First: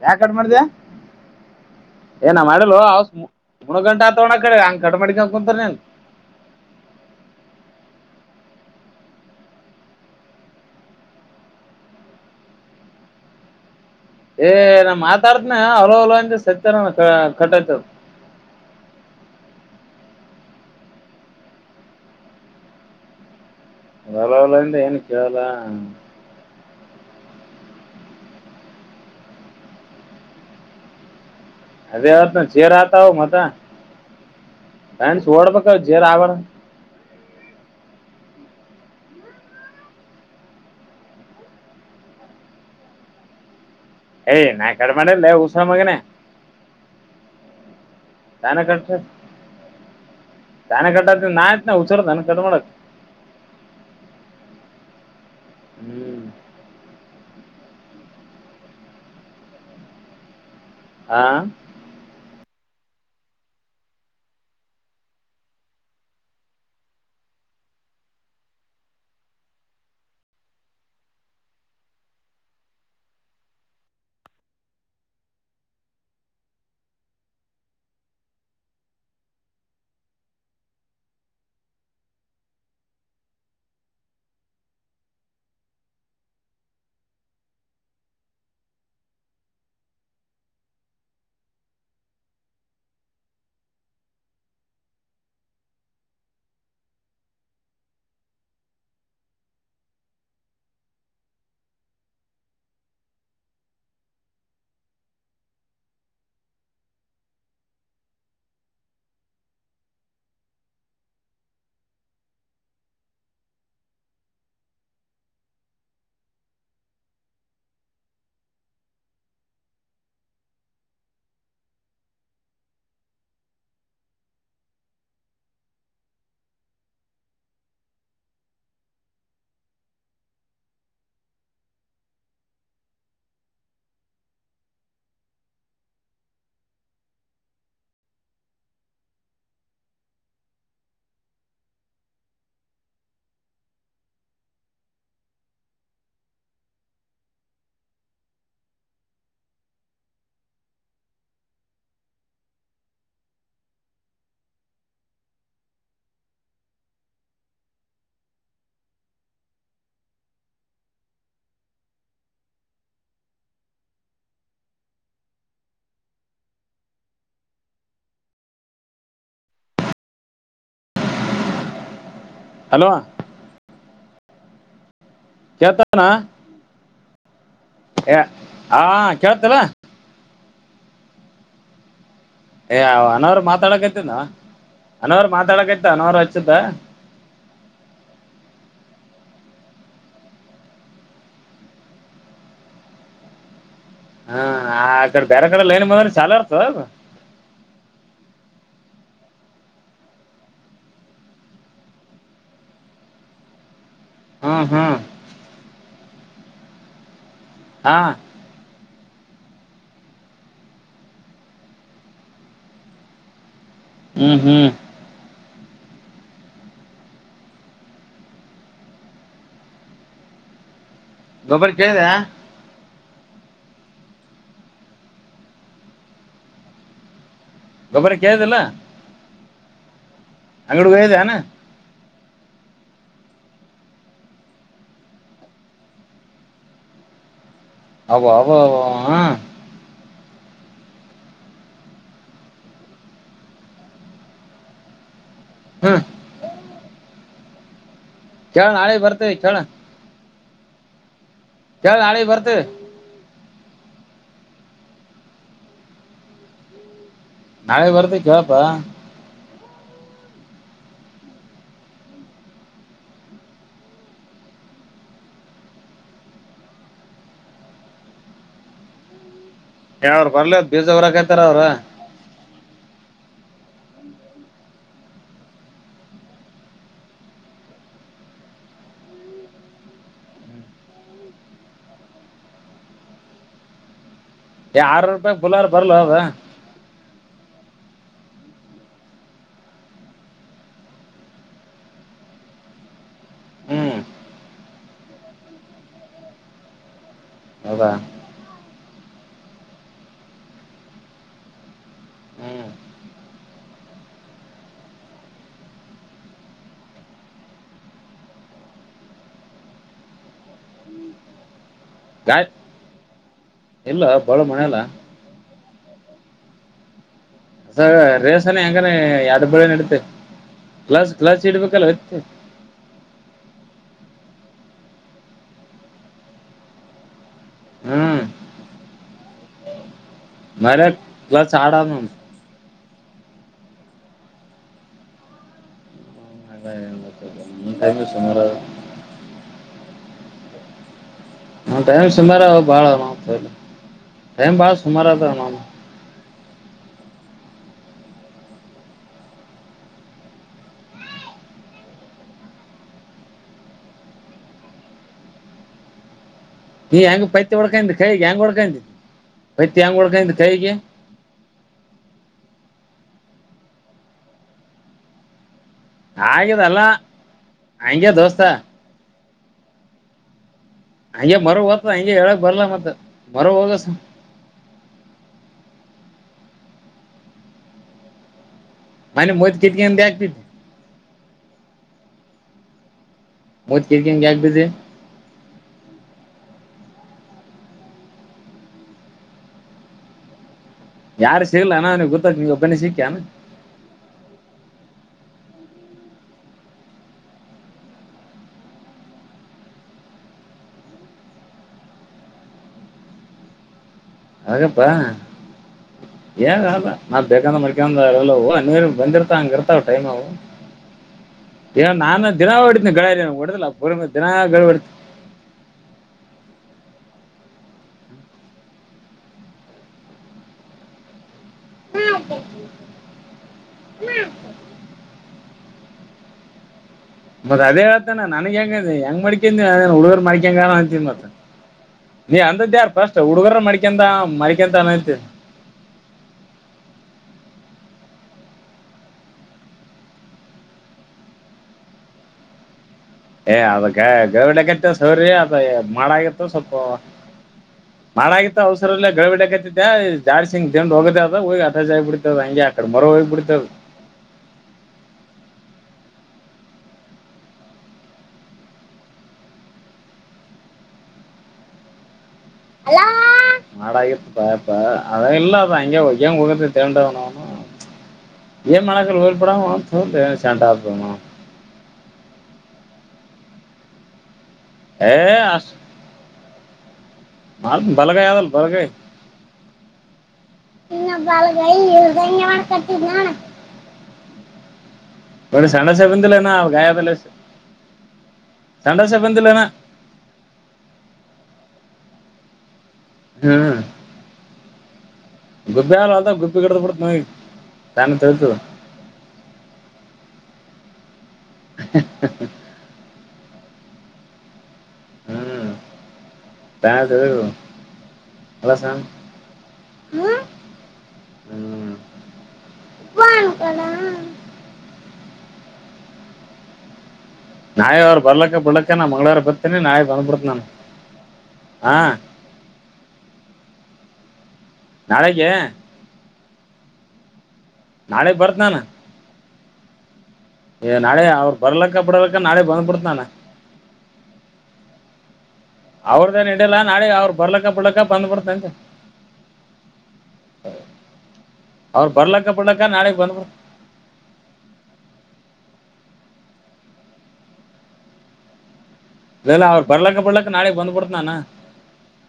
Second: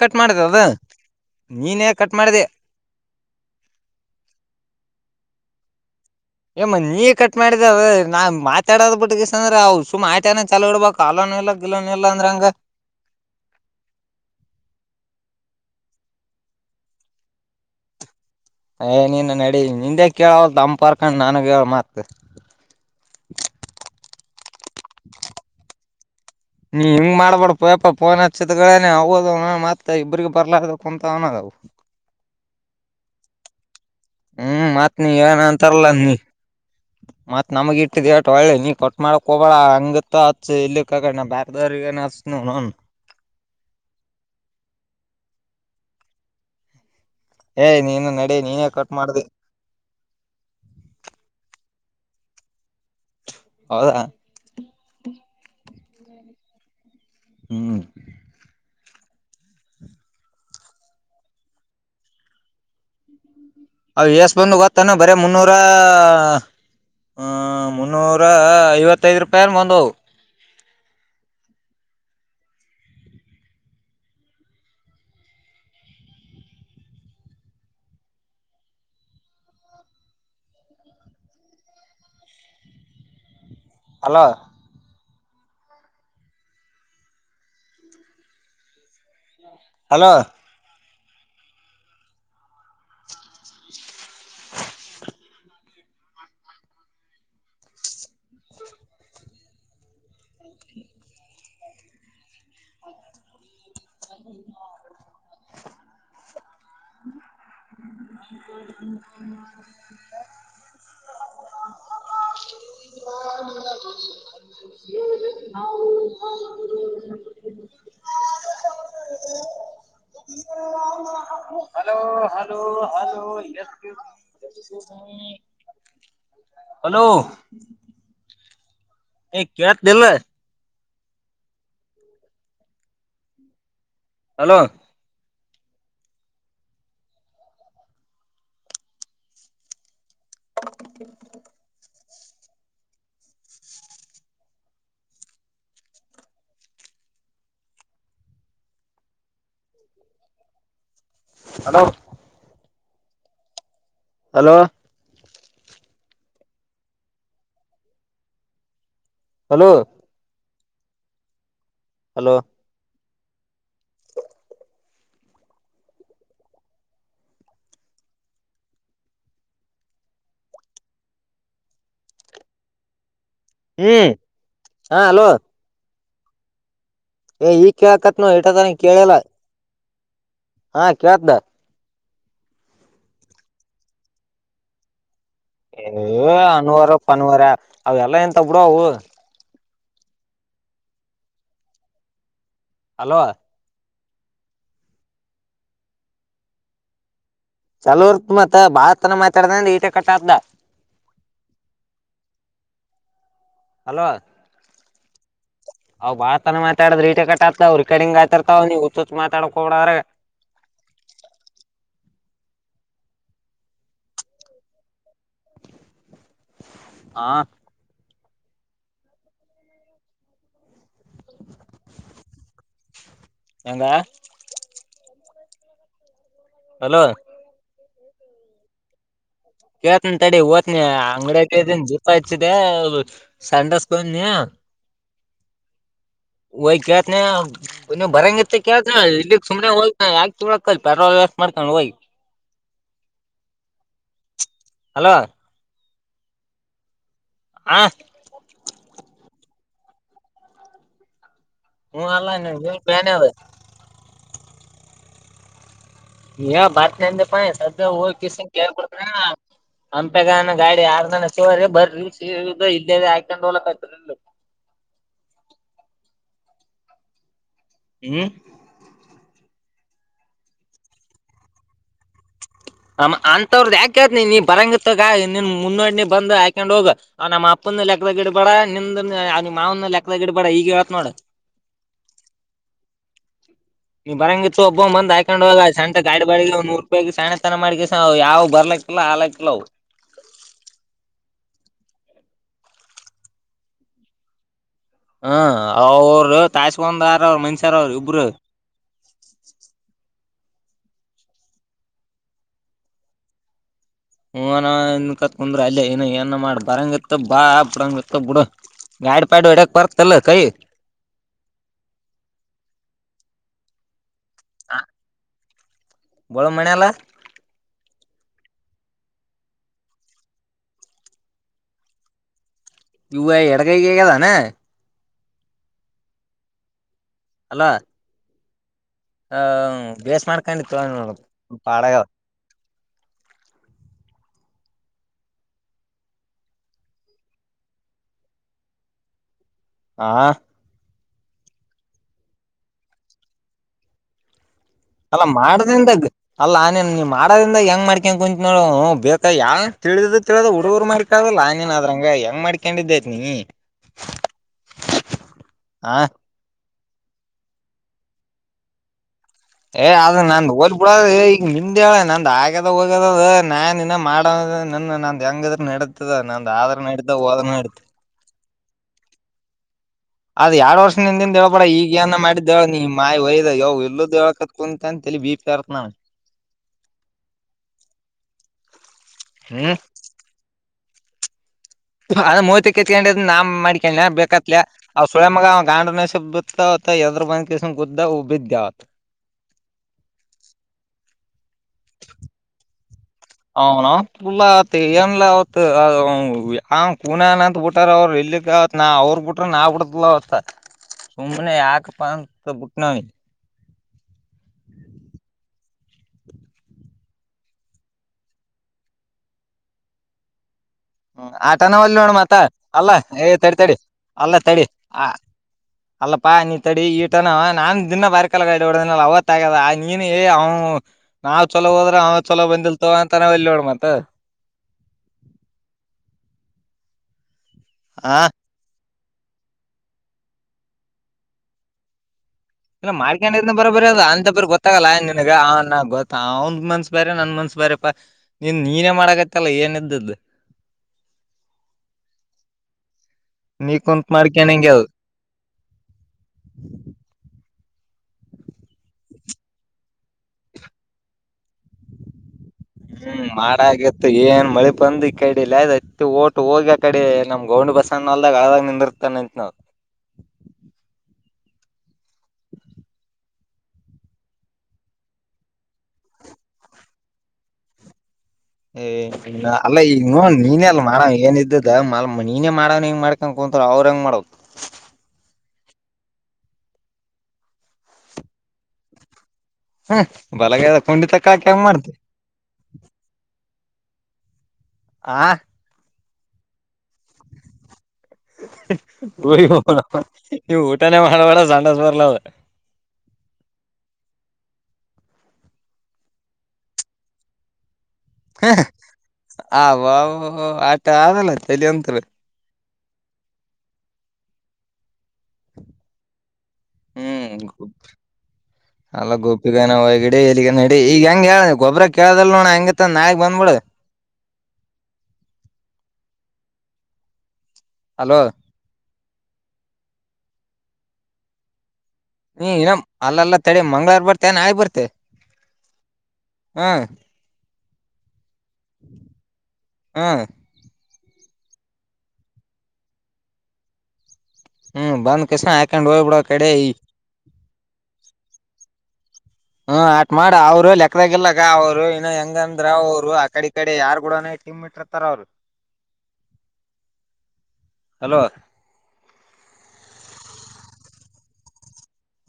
Cut ಮಾಡದ ಅದ ನೀನೇ ಕಟ್ ಏನ ಮಾಡಿದೆ ಮಾಡಲ್ುಣ ಗಂಟ ಆತವಣ್ಣ ಕಡೆ ಹಂಗ ಕಟ ಮಾಡಿಕ ಕುಂತರ ನೀನು ಏ ಮ ನೀ ಕಟ್ ಮಾಡಿದದ ನಾ ಮಾತಾಡೋ ಬಿಟ್ಟಿಗೆ ಅಂದ್ರ ಸು ಮಾಟನ ಚಲೋ ಇಡ್ಬೇಕು ಅಲೋ [unintelligible] ಎಲ್ಲ ಗಲ್ಲನ ಎಲ್ಲಾ ಅಂದ್ರಾ ಎಂಗ ಏ ನಾ ಮಾತಾಡ್ತನ ಹಲೋಲ ಅಂದ ಸತ್ಯನ ಕಟ್ಟಾಯ್ತು ಏ ನೀನು ನಡಿ ನಿಂದೆ ಕೇಳಲ್ ತಂಪರ್ಕಂಡು ನಾನಗ ಹೇಳ ಮತ್ [inaudible] ರಲಾವಲಂತ ಏನ ಕಲ [unintelligible] ನೀ ಹಿಂಗ್ ಮಾಡ್ಬೇಡ್ ಪಪ ಫೋನ್ ಹಚ್ಚಿದಗಳೇನೆ ಹದು [unintelligible] ಮತ್ತ ಇಬ್ರ ಬರ್ಲಾರ ಕುಂತ ಅನೋದವು ಅದೇ ಅವತ್ತು ಚೆರ ಆತ ಅವ್ ಮತ ಹ್ಮ್ ಮತ್ ನೀ ಫ್ರೆಂಡ್ಸ್ ಎನ ಓಡ್ಬೇಕ ಅಂತರಲ್ಲ ಜೇರ್ ನೀ ಆಬಾರ ಮತ್ ನಮಗ ಇಟ್ಟಿದಟ್ ಒಳ್ಳೆ ನೀ ಕೊಟ್ ಮಾಡಕ್ ಹೋಗಬಳ ಹಂಗತ್ ಅತ್ ಇಲ್ಲಿಕ್ಕಕ ಬವ [unintelligible] ನಚನು ನನ್ನ್ ಏಯ್ ನಾ ಕಡಿ ಮಾಡಲ್ಲ ಹುಚ್ಚನನ್ನಮಗನ ಏಯ್ ನೀನು ನಡಿ ತಾನ ನೀನೇ ಕ ಕಟ್ [unintelligible] ಮಾಡ್ದಿ ತನೆ ಕಟ್ಟ ನ ಹಸಾರ [unintelligible] ನನ್ ಕಟ್ ಮಾಡಕ್ ಹೌದ ಹ್ಮ್ ಹ್ಮ್ ಆ ಅ ಎಷ್ಟ ಬಂದದ್ ಗೊತ್ತೇನು ಬರೆ ಮುನ್ನೂರ ಹ್ಮ ಮುನ್ನೂರ ಐವತ್ತೈದ್ ರೂಪಾಯಿ ಅನ್ ಬಂದವಾ ಹಲೋ ಹಲೋ ಹ್ಮ [unintelligible] [inaudible] ೌ [unintelligible] [inaudible] hello, hello, hello, yes [unintelligible] hello ಏ ಕೇಳ್ತದಿಲ್ಲ? Hello [unintelligible] hello hello hello hello hello ಹ್ಮ್ ಹಾ ಹಲೋ ನಾ ಏ ಈಗ ಏ ಕೇಳಕತ್ ನೋ ಇಟ ತನ ಹ ಕೇಳಿಲ್ಲ ಕೇಳ್ತಲ್ಲ. ಹಾ ಕೇಳ್ತದ. ಏ ಅನವ್ರ ಮಾತಾಡಕತ್ತನ. ಅನ್ವಾರ ಪನ್ವಾರ ಅವ ಎಲ್ಲ ಎಂತ ಬಿಡು ಅವು. ಹಲೋ ಹ್ಮ ಆ ಅ ಕಡೆ ಬೇರೆ ಕಡೆ ಲೈನ್ ಬಂದ್ರೆ ಚಾಲು ಇರ್ತದ ಅದು. ಚಲೋ ಇರ್ತ್ ಮತ್ತ ಬಾಳತನ ಮಾತಾಡ್ದ ಈಟ ಕಟ್ಟಾತದ. [inaudible] ಹ್ಮ ಹ್ಮ ಅವ್ ಬಾಳತನ ಮಾತಾಡಿದ್ರ ಈಟೆ ಕಟ್ ಆತದ ಅವ್ ಹಾ ರೇಕಾರ್ಡಿಂಗ್ ಆತಿರ್ತವ್ ನೀವ್ ತ್ ಮಾತಾಡಕೋಗ್ಬಡ ಅದ್ರಗೆ. ಹ್ಮ್ ಹ್ಮ್ [unintelligible] ಗೊಬ್ಬರ ಕೇಳಿದ? ಎಂಗ [unintelligible] ಹಲೋ ಗೊಬ್ಬರ ಕೇಳ್ದಿಲ್ಲ? ಕೇಳ್ತಿನ ತಡಿ ಓತನಿ ಅಂಗ್ಡಿಯಗ್ ಇದಿನಿ. ಚ್ಚಿದೆ ಸಂಡಾಸ್ಕ ಬಂದನೀಯಾ. ವ ಕತ ಒ ಅವ ಭರಂಗ ಅವ ಕತ ಹಾ ಇಲ್ಲಿ ಸುಮ್ನೆ ಹಾ ಯಾಕೆ ಚಳಕಲ್ ಪೆಟ್ರೋಲ್ ವೇಸ್ಟ್ ಮಾಡ್ಕೊಂಡ ಹೋಗಿ. ಹಲೋ ಹ್ಮ ಹ [unintelligible] ಬರ್ತೇವಿ ಕೇಳ ಕೇಳ ಹ್ಮ ನಾಳೆ ಅಲ್ಲನ್ನ ಬರ್ತೀವಿ ನೀ ಪ್ಯಾನೆ ಅದು. ಯ ಬಾರತೆ ಅಂದ್ಯಪ ಸದ್ಯ ನಾಳೆ ಹೋಗ್ ಬರ್ತೀವಿ ಕೇಸ್ ಕೇಳಪ್ಪ ಕೇಳ್ ಕೊಡ್ತೆ ಹಂಪೆಗನ ಗಾಡಿ ಆರ್ ನನ ಶಿವ್ರಿ ಬರ್ರಿ ಇದ್ದೇದ ಹಾಕೊಂಡ್ ಹೋಗಲಕ ಆತ್ ಇ [inaudible] ಹ್ಮ್ ಯಾವ್ರ ಬರ್ಲ ಬೀಜ ಊರಕತಾರ ಅವ್ರು. ಅ ಅಂತವ್ರ್ದ ಯಾಕತ್ ನೀ ಬರಂಗತ್ತಗ ನೀನ್ ಮುನ್ನೋಡನ ಬಂದ ಹಯಕೊಂಡ್ ಹೋಗ ನಮ್ಮ ಅಪ್ಪನ್ದು ಲೆಕ್ದಗಿಡಬೇಡ ನಿಮ್ದ ಮಾವನ ಲೆಕ್ದಗಿಡಬೇಡ ಈಗ ಹೇಳತ್ ನೋಡು. [inaudible] ನೀವು ಬರಂಗಿತ್ತು ಏ ಒಬ್ಬ ಬಂದ ಆರ್ನೂರು ರೂಪಾಯಿ ಹಾಕೊಂಡ್ಗಾಗ ಬುಲಾರ ಬರ್ಲ [unintelligible] ಅದ ಗಾಡಿ ಬಾಡಿಗೆ ಒ ನೂರು ರುಪಾಯಿಗೆ ಸಣ್ಣ ತನ ಮಾಡಿ ಹ ಯಾವ ಬರ್ಲಕ್ಕಿಲ್ಲ ಆಲಕ್ಕಿಲ್ಲ. ಹ್ಮ್ ಹ್ಮ ಅವರು ತಾಯಸ್ಕಂದಾರ ಅವರು ಮನುಷ್ಯಾರ ಹೌದಾ ಅವರು ಇಬ್ರು. ಹ್ಮ್ ಹನನ್ ಕತ್ಕಂದ್ರ ಅಲ್ಲೇ ಏನ ಏನ ಮಾಡ ಬರಂಗ ಇತ್ತ ಬಾ ಬುಡಂಗ ಇತ್ತ ಬಿಡ. ಗಾಡ್ ಪಾಡು ಎಡಕ್ ಪರ್ಕ್ ತಲ್ಲ ಕೈ. ಗಾಯತ್ ಇಲ್ಲ ಬಾಳ ಮನಲ್ಲ. [unintelligible] ಮಣಲ್ಲ. ರೇಸಾನ ಹೆಂಗಾನ ಯಡು ಬಳಿ ನಡತೆೆ. ಕ್ಲಾಸ್ ಕ್ಲಾಸ್ ಇಡ್ಬೇಕಲ್ಲ ಹೊತ್ತು ಇವು ಎಡಗೈ ಕಗದಾನ ಅಲ [inaudible] ಹ್ಮ್ ಹ ಬೇಸ್ ಮಾಡ್ಕೊಂಡಿತ್ತು ಮರ ಕ್ಲಚ್ ಪಾಡಗ. ಆಡೋನು [unintelligible] ಹಾ [inaudible] ನ ಟೈಮ್ ಸುಮಾರು ಬಾಳ ಮಾಡತ. ಅಲ್ಲ ಮಾಡ್ದಿಂದಗ್. ಅಲ್ಲ ಆ ನೀನ್ ನೀ ಮಾಡದ್ರಿಂದ ಹೆಂಗ್ ಮಾಡ್ಕ ಕುಂತ್ ನೋ ಬೇಕ ಯ ತಿ ತಿ ಹುಡುರು ಮಾಡಕ. ಲನ್ನ್ ಅದ್ರಂಗ ಹೆಂಗ್ ಮಾಡ್ಕೊಂಡಿದ್ದೈತ್ ನೀ. ಆ [inaudible] ಈ ಹೆಂಗ ಪೈತಿ ಒಡ್ಕ ಕೈ ಹೆಂಗ ಹೊಡ್ಕಂತಿ. ಏ ಅದ್ ನಾ ಓದ್ ಬಿಡದ ಈಗ ನಿಂದೆ ಹೇಳ ನಂದ್ ಆಗ್ಯದ ಹೋಗ್ಯದದ. ನಾನ್ ಇನ್ನ ಮಾಡ ನನ್ನ ನಂದ್ ಹೆಂಗಿದ್ರ ನಡತದ ನಂದ ಆದ್ರ ಆಗ್ಯದಲ್ಲ ನಡ್ದ ಹೋದ್ರ ನಡತ. ಹಂಗೆ ದೋಸ್ತ ಅದ್ ಎರಡ್ ವರ್ಷ ನಿಂದಾ ಹಂಗೆ ಮರ ಹೇಳೇಳ್ಬಡ ಈಗ ಹೋಗ್ತದ ಹಂಗೆ ಏನ ಹೇಳಕ್ ಮಾಡಿ ಹೇಳ ಬರ್ಲ ನೀ ಮತ್ತ ಮಾ ಮರ ಒಯದ ಯಾವ ಹೋಗಸ ಎಲ್ಲೂ ಹೇಳಕ ಕುಂತ ಅಂತ ಬಿ ಪಿ. [unintelligible] ಮನೆ ಮೊದ್ ಹ್ಮ್ ಕೆತ್ಗ ಆಗ್ತತಿ. ಅದು ಮೂರ್ತಿ ಕೆಚ್ಚಿಕೊಂಡಿದ್ದು ನಾನ್ ಮೂತ್ ಮಾಡಿದ್ನಾ ಕಿತ್ಕೊಂಡ್ ಯಾಕ್ ಬೇಕಂತೆ ಬಿದ್ದಿ ಅವ್ರ್ ಸೂಳೇಮಗ ಗ ಡು ಯದ್ರಬ ಕಷ ಗುುದ್ದ ಬಿದ್ಯಾತ್ [unintelligible] ಯಾರೇ ಸಿಗ್ಲಿಲ್ಲ ಏನು ಗೊತ್ತಾ ನೀನೊಬ್ಬನೇ ಸಿಕ್ಕೆ ಏನು ಅವನ ಪುಲ್ಲ ಆತ್ ಏನ್ಲ ಅವತ್ ಕೂನನ್ ಅಂತತ್ ಬಿಟಾರ ಅವರು ಇಲ್ಲಿಕ್ಕ ಅವತ್ ನಾ ಅವ್ರ ಬಿಟ್ರ ನಾವು ಡಲತ ಸುಮನೆ ಆಗ ಪಂತ ಬುಟ್ ನಾವ ಹಪ್ಪಾ ಹಏಗ ಅಲ್ಲ ನಾವ್ ಬೇಕಂದ ಮಡ್ಕಂದಲ್ಲ ನೀರ್ ಬಂದಿರ್ತ ಹಂಗ ಇರ್ತಾವ್ ಟೈಮ್ವು ಹ್ಮ ಆಟನವಲ್ಲಿ ನೋಣ ಮಾತ್ತ ಅಲ್ಲಾ ಗಳರಿ ಏ ತಡಿ ಹೊಡೆದಿಲ್ಲ ತಡಿ ಪೂರ್ವ ದಿನ ಅಲ್ಲ ಗಳ ತಡಿ ಹೊಡಿತೀನಿ ಆ ಅಲ್ಲಪ್ಪ ನಿನ್ ತಡಿ ಈಗ ನಾನ್ ದಿನ ಬರಕ್ಕೇ ಆಗಲ್ಲ ಬಿಡು ಅವತ್ ಆಗ್ಯದ ನೀನು ಹೇ ಅವನು ನಾವ್ ಚೊಲೋ ಹೋದ್ರ ಅವ ಚಛಲ ಬಂದಿಲ್ತವ ಅಂತ ನಾವ್ ಎಲ್ಲಿ ನೋಡ ಮತ್ ಮತ್ತತ್ ಅದೇ ಹ ಹೇಳ್ತಾನ ನನ್ಗ್ ಹೆಂಗ ಹೆಂಗ ಮಾಡ್ಕಂತ ಅದ ಹುಡುಗರ್ ಮಾಡ್ಕಂಗ ಅಂತೀನ್ ಮತ್ತ ನೀ ಅಂದದ್ ಯಾರ್ ಇಲ್ಲ ಫಸ್ಟ್ ಮಾಡ್ಕನ್ ಇದ ಹುಡುಗರ ಬರೋ ಬರ ಅದ ಮಡ್ಕೊಂಡ ಅಂತ ಬರ ಮಡ್ಕೊಂತಾನ ಗೊತ್ತಾಗಲ್ಲ ಅಂತಿ ನಿನ್ಗ ನ ಗೊತ್ತ ಅವ್ನ್ ಮನ್ಸ್ಸ ಬೇಾರೆ ನನ್ ಮನ್ಸ್ ಬೇಾರೆ ನೀನ್ ನೀನೇ ಮಾಡಕತ್ತಲ್ಲ ಏನ್ದ್ದು ಏ ಅದಕ್ಕೆ ಗೌಡೆ ಅದು ಕತ್ತ ಸವರಿ ಅದ ಮಾಡಾಗಿತ್ತು ಸ್ವಲ್ಪ ಮಾಡಗತ್ತು ಅವಸರಲ್ಲ ಗಗಳ ಬಿಡಕ್ತ್ತತೆ ಜಾರ್ಸಂಗ್ ದಂಡ್ ಹೋಗದ ಅದ ಹೋಗಿ ಹ ಜ್ಬ ಬಿಡ್ ಹ್ಮಮಾಡ ಆಗಿತ್ತು ಏನ್ ಮಳೆ ಬಂದು ಕೈ ಕಡಿಲ್ಲ ಮ ಓಟು ಹೋಗಿ ಆ ಕಡೆ ನಮ್ ಗೌಂಡಿ ಬಸ್ಸ ಅಣ್ಣ ಅಲ್ದಾಗ ಆಾಗ ನಿಂದಿರ್ತಾನ ಅಂತ ನಾವವು [inaudible] ಅಲಾ ಮಾಡಗತ್ತು ಪಪ ಅದ ಇಲ್ಲ ಅದ ಹಂಗೆ ಹೋಗ್ಯ್ಯಾಂಗ ಹೋಗತಿ ತೊಂಡವ್ನವ್ನು ಏ ಅಲ್ಲ ಈಗ ಸೆಂಟ ನೀನ ಅಲ್ಲ ಆದ ಮಾಡವ ಏನ ಇದ್ದದ ನೀನೇ ಮಾಡವನ ಹೆಂಗ ಮಾಡ್ ಹೆಗೆ ಕುಂತಾರೆ ಅವ್ರಹೆಂಗೆ ಮಾಡೋದು ಅ [inaudible] ಮಾಲ್ ಬಲಗೈ ಅದಲ್ ಬಲಗೈ ಹ್ಮ ಬಲಗದ ಕುಂಡಿತಕ್ಕ ಹಾಕಿ ಹಂಗ ಮಾಡ್ತ ಒ ಸಣ್ಣಸೇಬಂದಲ್ಲ ನ ಗಾಯಬಲ್ಲ ನೀವು ಊಟನೇ ಮಾಡಬೇಡ ಸಂಡಸ್ ಬರ್ಲದ ಹ್ಮ್ ಗುಬ್ಬಿ ಆಲ್ಲ ಅದ ಗುಬ್ಬಿ ಗಿಡ್ದ ಬಿಡ ನ ಆ -ಆಟ ಆದಲ್ಲ ಚಲ ಅಂತ [inaudible] ಬದು ಹ್ಮ್ [unintelligible] ಅಲ್ಲ ಗೋಪಿಗನ ಹಗಿಡಿಗಡಿ ಈಗ ಹೆಂಗ ಹೇಳ ಗೊಬ್ರ ಹ್ಮ್ ಕೇಳದ ನೋಡ ಹೆಂಗತ್ತ ನಾಯಳಗ್ ಬಂದ್ಬಿಡ [inaudible] ನಾವಿ ಅಲೋ ಅವ್ರು ಬರ್ಲಕ್ಕ ಬಿಡ್ಲಕ ನಾ ಮಂಗ್ಳವಾರ ಬರ್ತೇನಿ ನಾಯಿ ಬಂದಬಿಡ್ತ ನನ್ ನೀ- ಇನ ಅಲ್ಲಾ ತಡೆ ಮಂಗಳವಾರ ಬರ್ತ ನಾಳೆ ಬರ್ತೀಯಾ ನಾಳೆಗೆ ಹಾ ನಾಳೆ ಬರ್ತ್ನಾನೀ ನಾ ಹಾ ಏ -ನಾಳೆ ಅವ್ರು ಬರ್ಲಕ್ಕ ಬಿಡಲಕ್ಕ ನಾಳೆ ಬಂದ್ಬಿಡ್ತನಾನ ಹ್ಮ್ ಬಂದ್ ತಕ್ಷಣ ಅವ್ರದೇನ್ ಹಿಡಿಯಲ್ಲಾ ನಾೆ ಅವ್ರರು ಬರ್ಲಕ್ಕ ಬರ್ಲಕ್ಕ ಬಂದ್ಬಡ್ತಂತೆ. ಹಾಟ್ ಮಾಡು ಕೂಡ ಮರುಲೆಟ್ಟ ಇಲ್ಲ ಅವ್ರು ಬರ್ಲಕ್ಕ ಹಂಗಂದ್ರೆ ಬಿಡ್ಲಕ್ಕ ಅವರು ನಾಳೆ ಆ ಕಡೆ ಈ ಬಂದ್ಬಿಡ್ತ ಕಡೆ ಯಾರ್ಗೂಡನು [unintelligible] ಹಲೋ ಇಲ್ಲ ಅವರು ಪಡ್ಲಕ್ಕ ಪಡ್ಲಾಕ್ಕ ನಳೆ ಬಂದ್ಪಡತದಾನ.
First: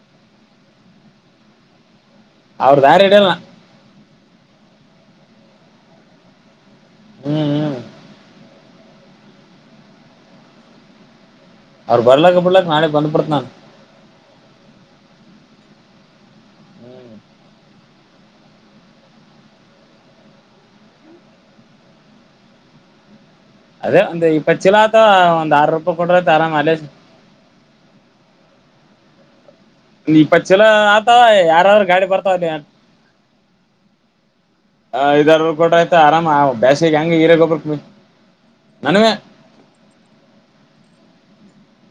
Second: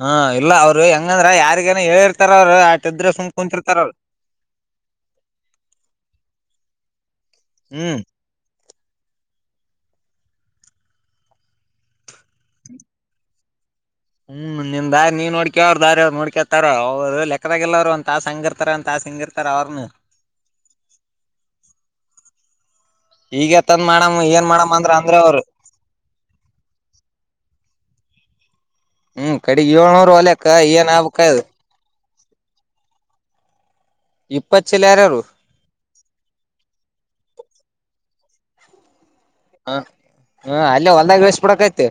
ಹಾ- ಇಲ್ಲ ಅವರು ಹೆಂಗಂದ್ರ ಯಾರಿಗೇನ ಹೇಳಿರ್ ತಾರಾ ಅವರು ಅವ್ರ ದಾರಿ ಹಾಕಿದ್ರೆ ಹಿಡಿಯಲ್ಲ ಸುಮ್ಕುಂತಿರ್ತಾರೆ ಹ್ಮ್ ಅವ್ರು ಬರ್ಲಾಕ್ಕ ಬಿಡ್ಲಾಕ್ ನಾಳ ಬಂದ್ಬಡ್ತನನ್. ಹ್ಮ್ ನಿಮ್ ದಾರಿ ನೀವ ನೋಡ್ಕ ಅವ್ ದಾರಿ ನೋಡ್ಕತಾರ ಹ್ಮ್ ಅವ್ರು ಲೆಕ್ಕದಾಗ ಎಲ್ಲಾರರು ಒಂದ ತಾಸ ಹಂಗಿರ್ತಾರಂತ ತ. ಸಿಂಗರ್ ತರಾವಾರನು. ಈಗತ್ತಂದ್ ಅದೇ ಮಾಡಮ ಒಂದು ಏನ್ ಇಪ್ಪತ್ತು ಮಾಡಮ ಚೀಲ ಅಂದ್ರ ಆತ ಅಂದ್ರ ಅವರು. ಒಂದು ಆರು ರೂಪಾಯಿ ಕೊಟ್ರೆ ಆಯ್ತು ಆರಾಮ್ ಅಲ್ಲೇ [inaudible] ಹ್ಮ್ ಇಪ್ಪ ಹೊಲಕ್ಕ ಚಲೋ ಏನ್ ಆತಾವ ಆಗ್ಬೇಕ ಯಾರಾದ್ರೂ ಗಾಡಿ ಬರ್ತಾವಲ್ಲ. ಇಪ್ಪ ಚಿಲ್ಲರರು. ಆರಾಮ ಬೇಸಿಗೆ ಹೆಂಗ ಹರೇ ಗೊಬರ ನನ್ವೇ. ಹ ಹ್ಮ ಅಲ್ಲಿ ಹೊಲ್ದಾಗ ಇಳಿಸುಬೆಡ್ಬೇಕಿತ್ತು.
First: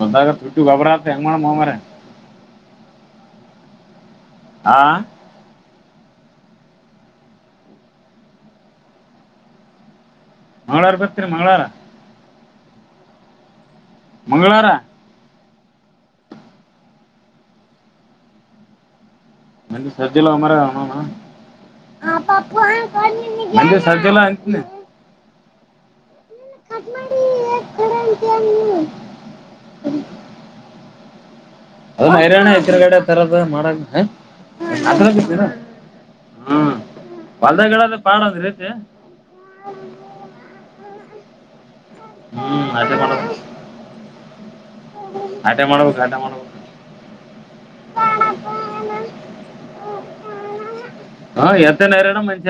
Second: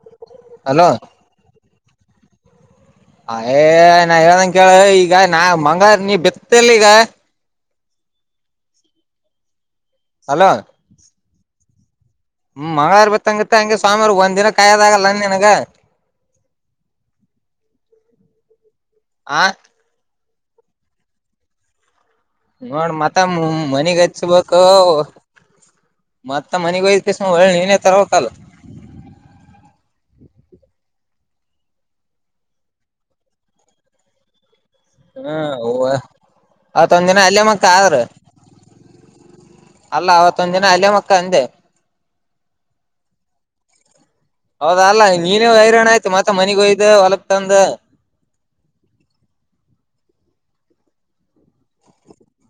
ಬಂದಾಗ [unintelligible] ಟಟ್ಟು ಹಲೋ ಗಬರತೆ ಹೆಂಗಮ್ಮ ಮಾಡ ಮರೆ ಅಯೇ ನಾ ಹೇಳ್ದಂ ಕೇಳ ಆ ಈಗ ನಾ ಮಂಗಾರ ನೀ ಬಿತ್ತಲ್ ಈಗ. ಹಲೋ ಮಂಗಳವಾರ ಬರ್ತ್ರಿ ಮಂಗಳವಾರ. ಹ್ಮ್ ಮಂಗಗಳವಾರ ಬಿತ್ಂಗತ್ತ ಹಂಗೆ ಸ್ವಾಮಿಿಗೆ ಒಂದ ದಿನ ಮಂಗಳವಾರ ಕಾಯದಾಗಲ್ಲ ನನ್ಗ. ಆ ಇಲ್ಲ ಮರ ಆ. ನೋಡ್ ಮತ್ತ [unintelligible] ಮನಿಗ್ ಸಜೆಲ್ಲ ಅಂತ ಹಚ್ಬೇಕು ಮತ್ತ ಮನಗ್ ಹಯ್ತ ಸ ಒಳ್ಳೆ ನೀನೇ ತರ ಹತಲ್ಲ. ಅದ ಹೈರಾಣ ಎಸರುಗಡೆ ತರದ ಮಾಡಕ. ಹ್ಮ ಹ ಹ್ಮ್ ಅವತ್ದ ದಿನ ಅಲ್ಲ ಮಕ್ಕ ಹೊಲ್ದಾಗ ಇಡೋದ ಆದ್ರ. ಪಾಡ ಒಂದ್ ರೀತಿ ಅಲ್ಲ ಅವತ್ತೊಂದ್ ದಿನ ಅಳ ಮಕ್ಕ ಅಂದೆ. ಹ್ಮ್ ಅ ಮಾಡ ಹೌದ ಅಲ್ಲ ನೀನ ಹೈರಾಣ ಆಯ್ತು ಮತ್ತೆ ಮನೆ ಮಾಡ್ಬೇಕು ಹೋಗಿದ್ದು ಹೊಲಗ್ ತಂದ. [inaudible] ಹ ಎತ್ತ ನೇರನ ಮನೆ.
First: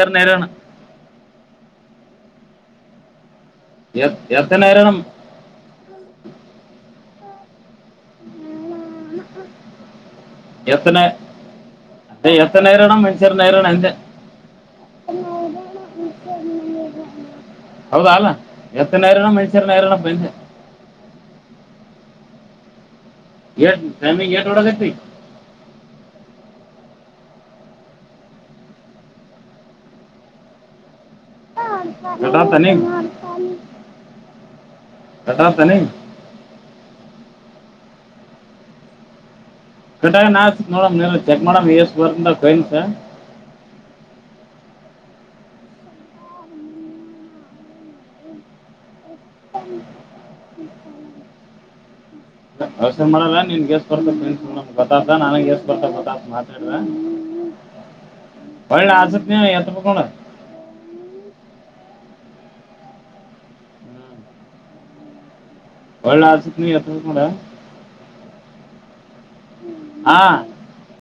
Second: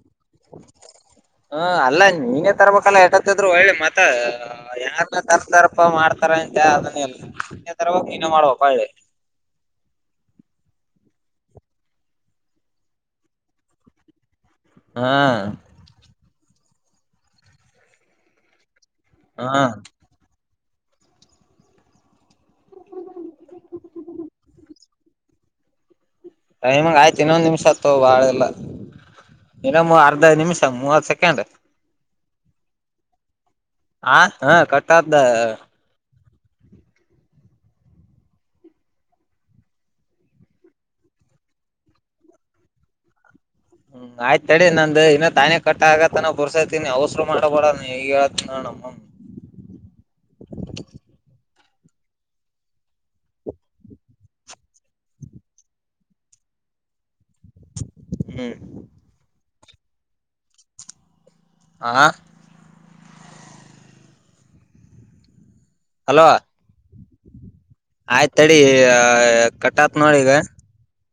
ಹ್ಮ ಅಲ್ಲ ನೀನೇ ತರ್ಬೇಕಲ್ಲ ಯಕ. ದ್ರು ಒಳ್ಳೆ ಮ ಎತ್ ಎತ್ತನ ಹೈರಾಣ ಯಾರನ್ನ ತರ್ತಾರಪ ಮಾಡ್ತಾರ ಅಂತ ಅದನ್ನ ಎಲ್ಲ. ತರಕಿನ ಮಾಡುವ ಪೆ ಎತ್ತನ ಅ ಎತ್ತನೇರಣ ಮ್ಯಾನ್ಷನ್ ನೇರಣ ಅಂತ ಹಾ ಹೌದಾ ಅಲ್ಲ ಎತ್ತನೇರನ ಮೆಣಚರ ಹಾ ನರನ [unintelligible] ಎ ಟೈಮಿಂಗ ಏನ್ ನೋಡಕತಿ ಟೈಮಿಂಗ್ ಆಯ್ತ ಇನ್ನೊಂದ ನಿಮಿಷ ಆತ್ತು ಬಾಳಲ್ಲ ಇನೊಂದು ಅರ್ದ ನಿಮಿಷ ಮೂವತ್ ಸೆಕೆಂಡ್ ಕಂಡ ಈಡಾ ಟೆನಿಗ್ ಹ ಹಾ ಕಟ್ಟ ಆತ್ ಕಟ ಆ ನೋಡಂ ಚೆಕ್ ಮಾಡ ಎಷ್ಟ ಬರ್ತವ್ ಕಾಯಿನ್ [unintelligible] [unintelligible] [unintelligible] [unintelligible] [inaudible] [unintelligible] ಹೋಳಿ ಹಚ್ತಾ ನಾಗ್ ಎತ್ಬೇಕ್ ಹ್ಮ್ ನೋಡ್ ಆ ಹೋಳಿ ಹಲೋ ನಾ ಹಚ್ತಿನಿ ಎತ್ಬೇಕ್ ನೋಡ್ ನೀ ಆಯ್ತಡಿ ಕಟಾತ್ ನೋಡಿ ಹಾ ಈಗ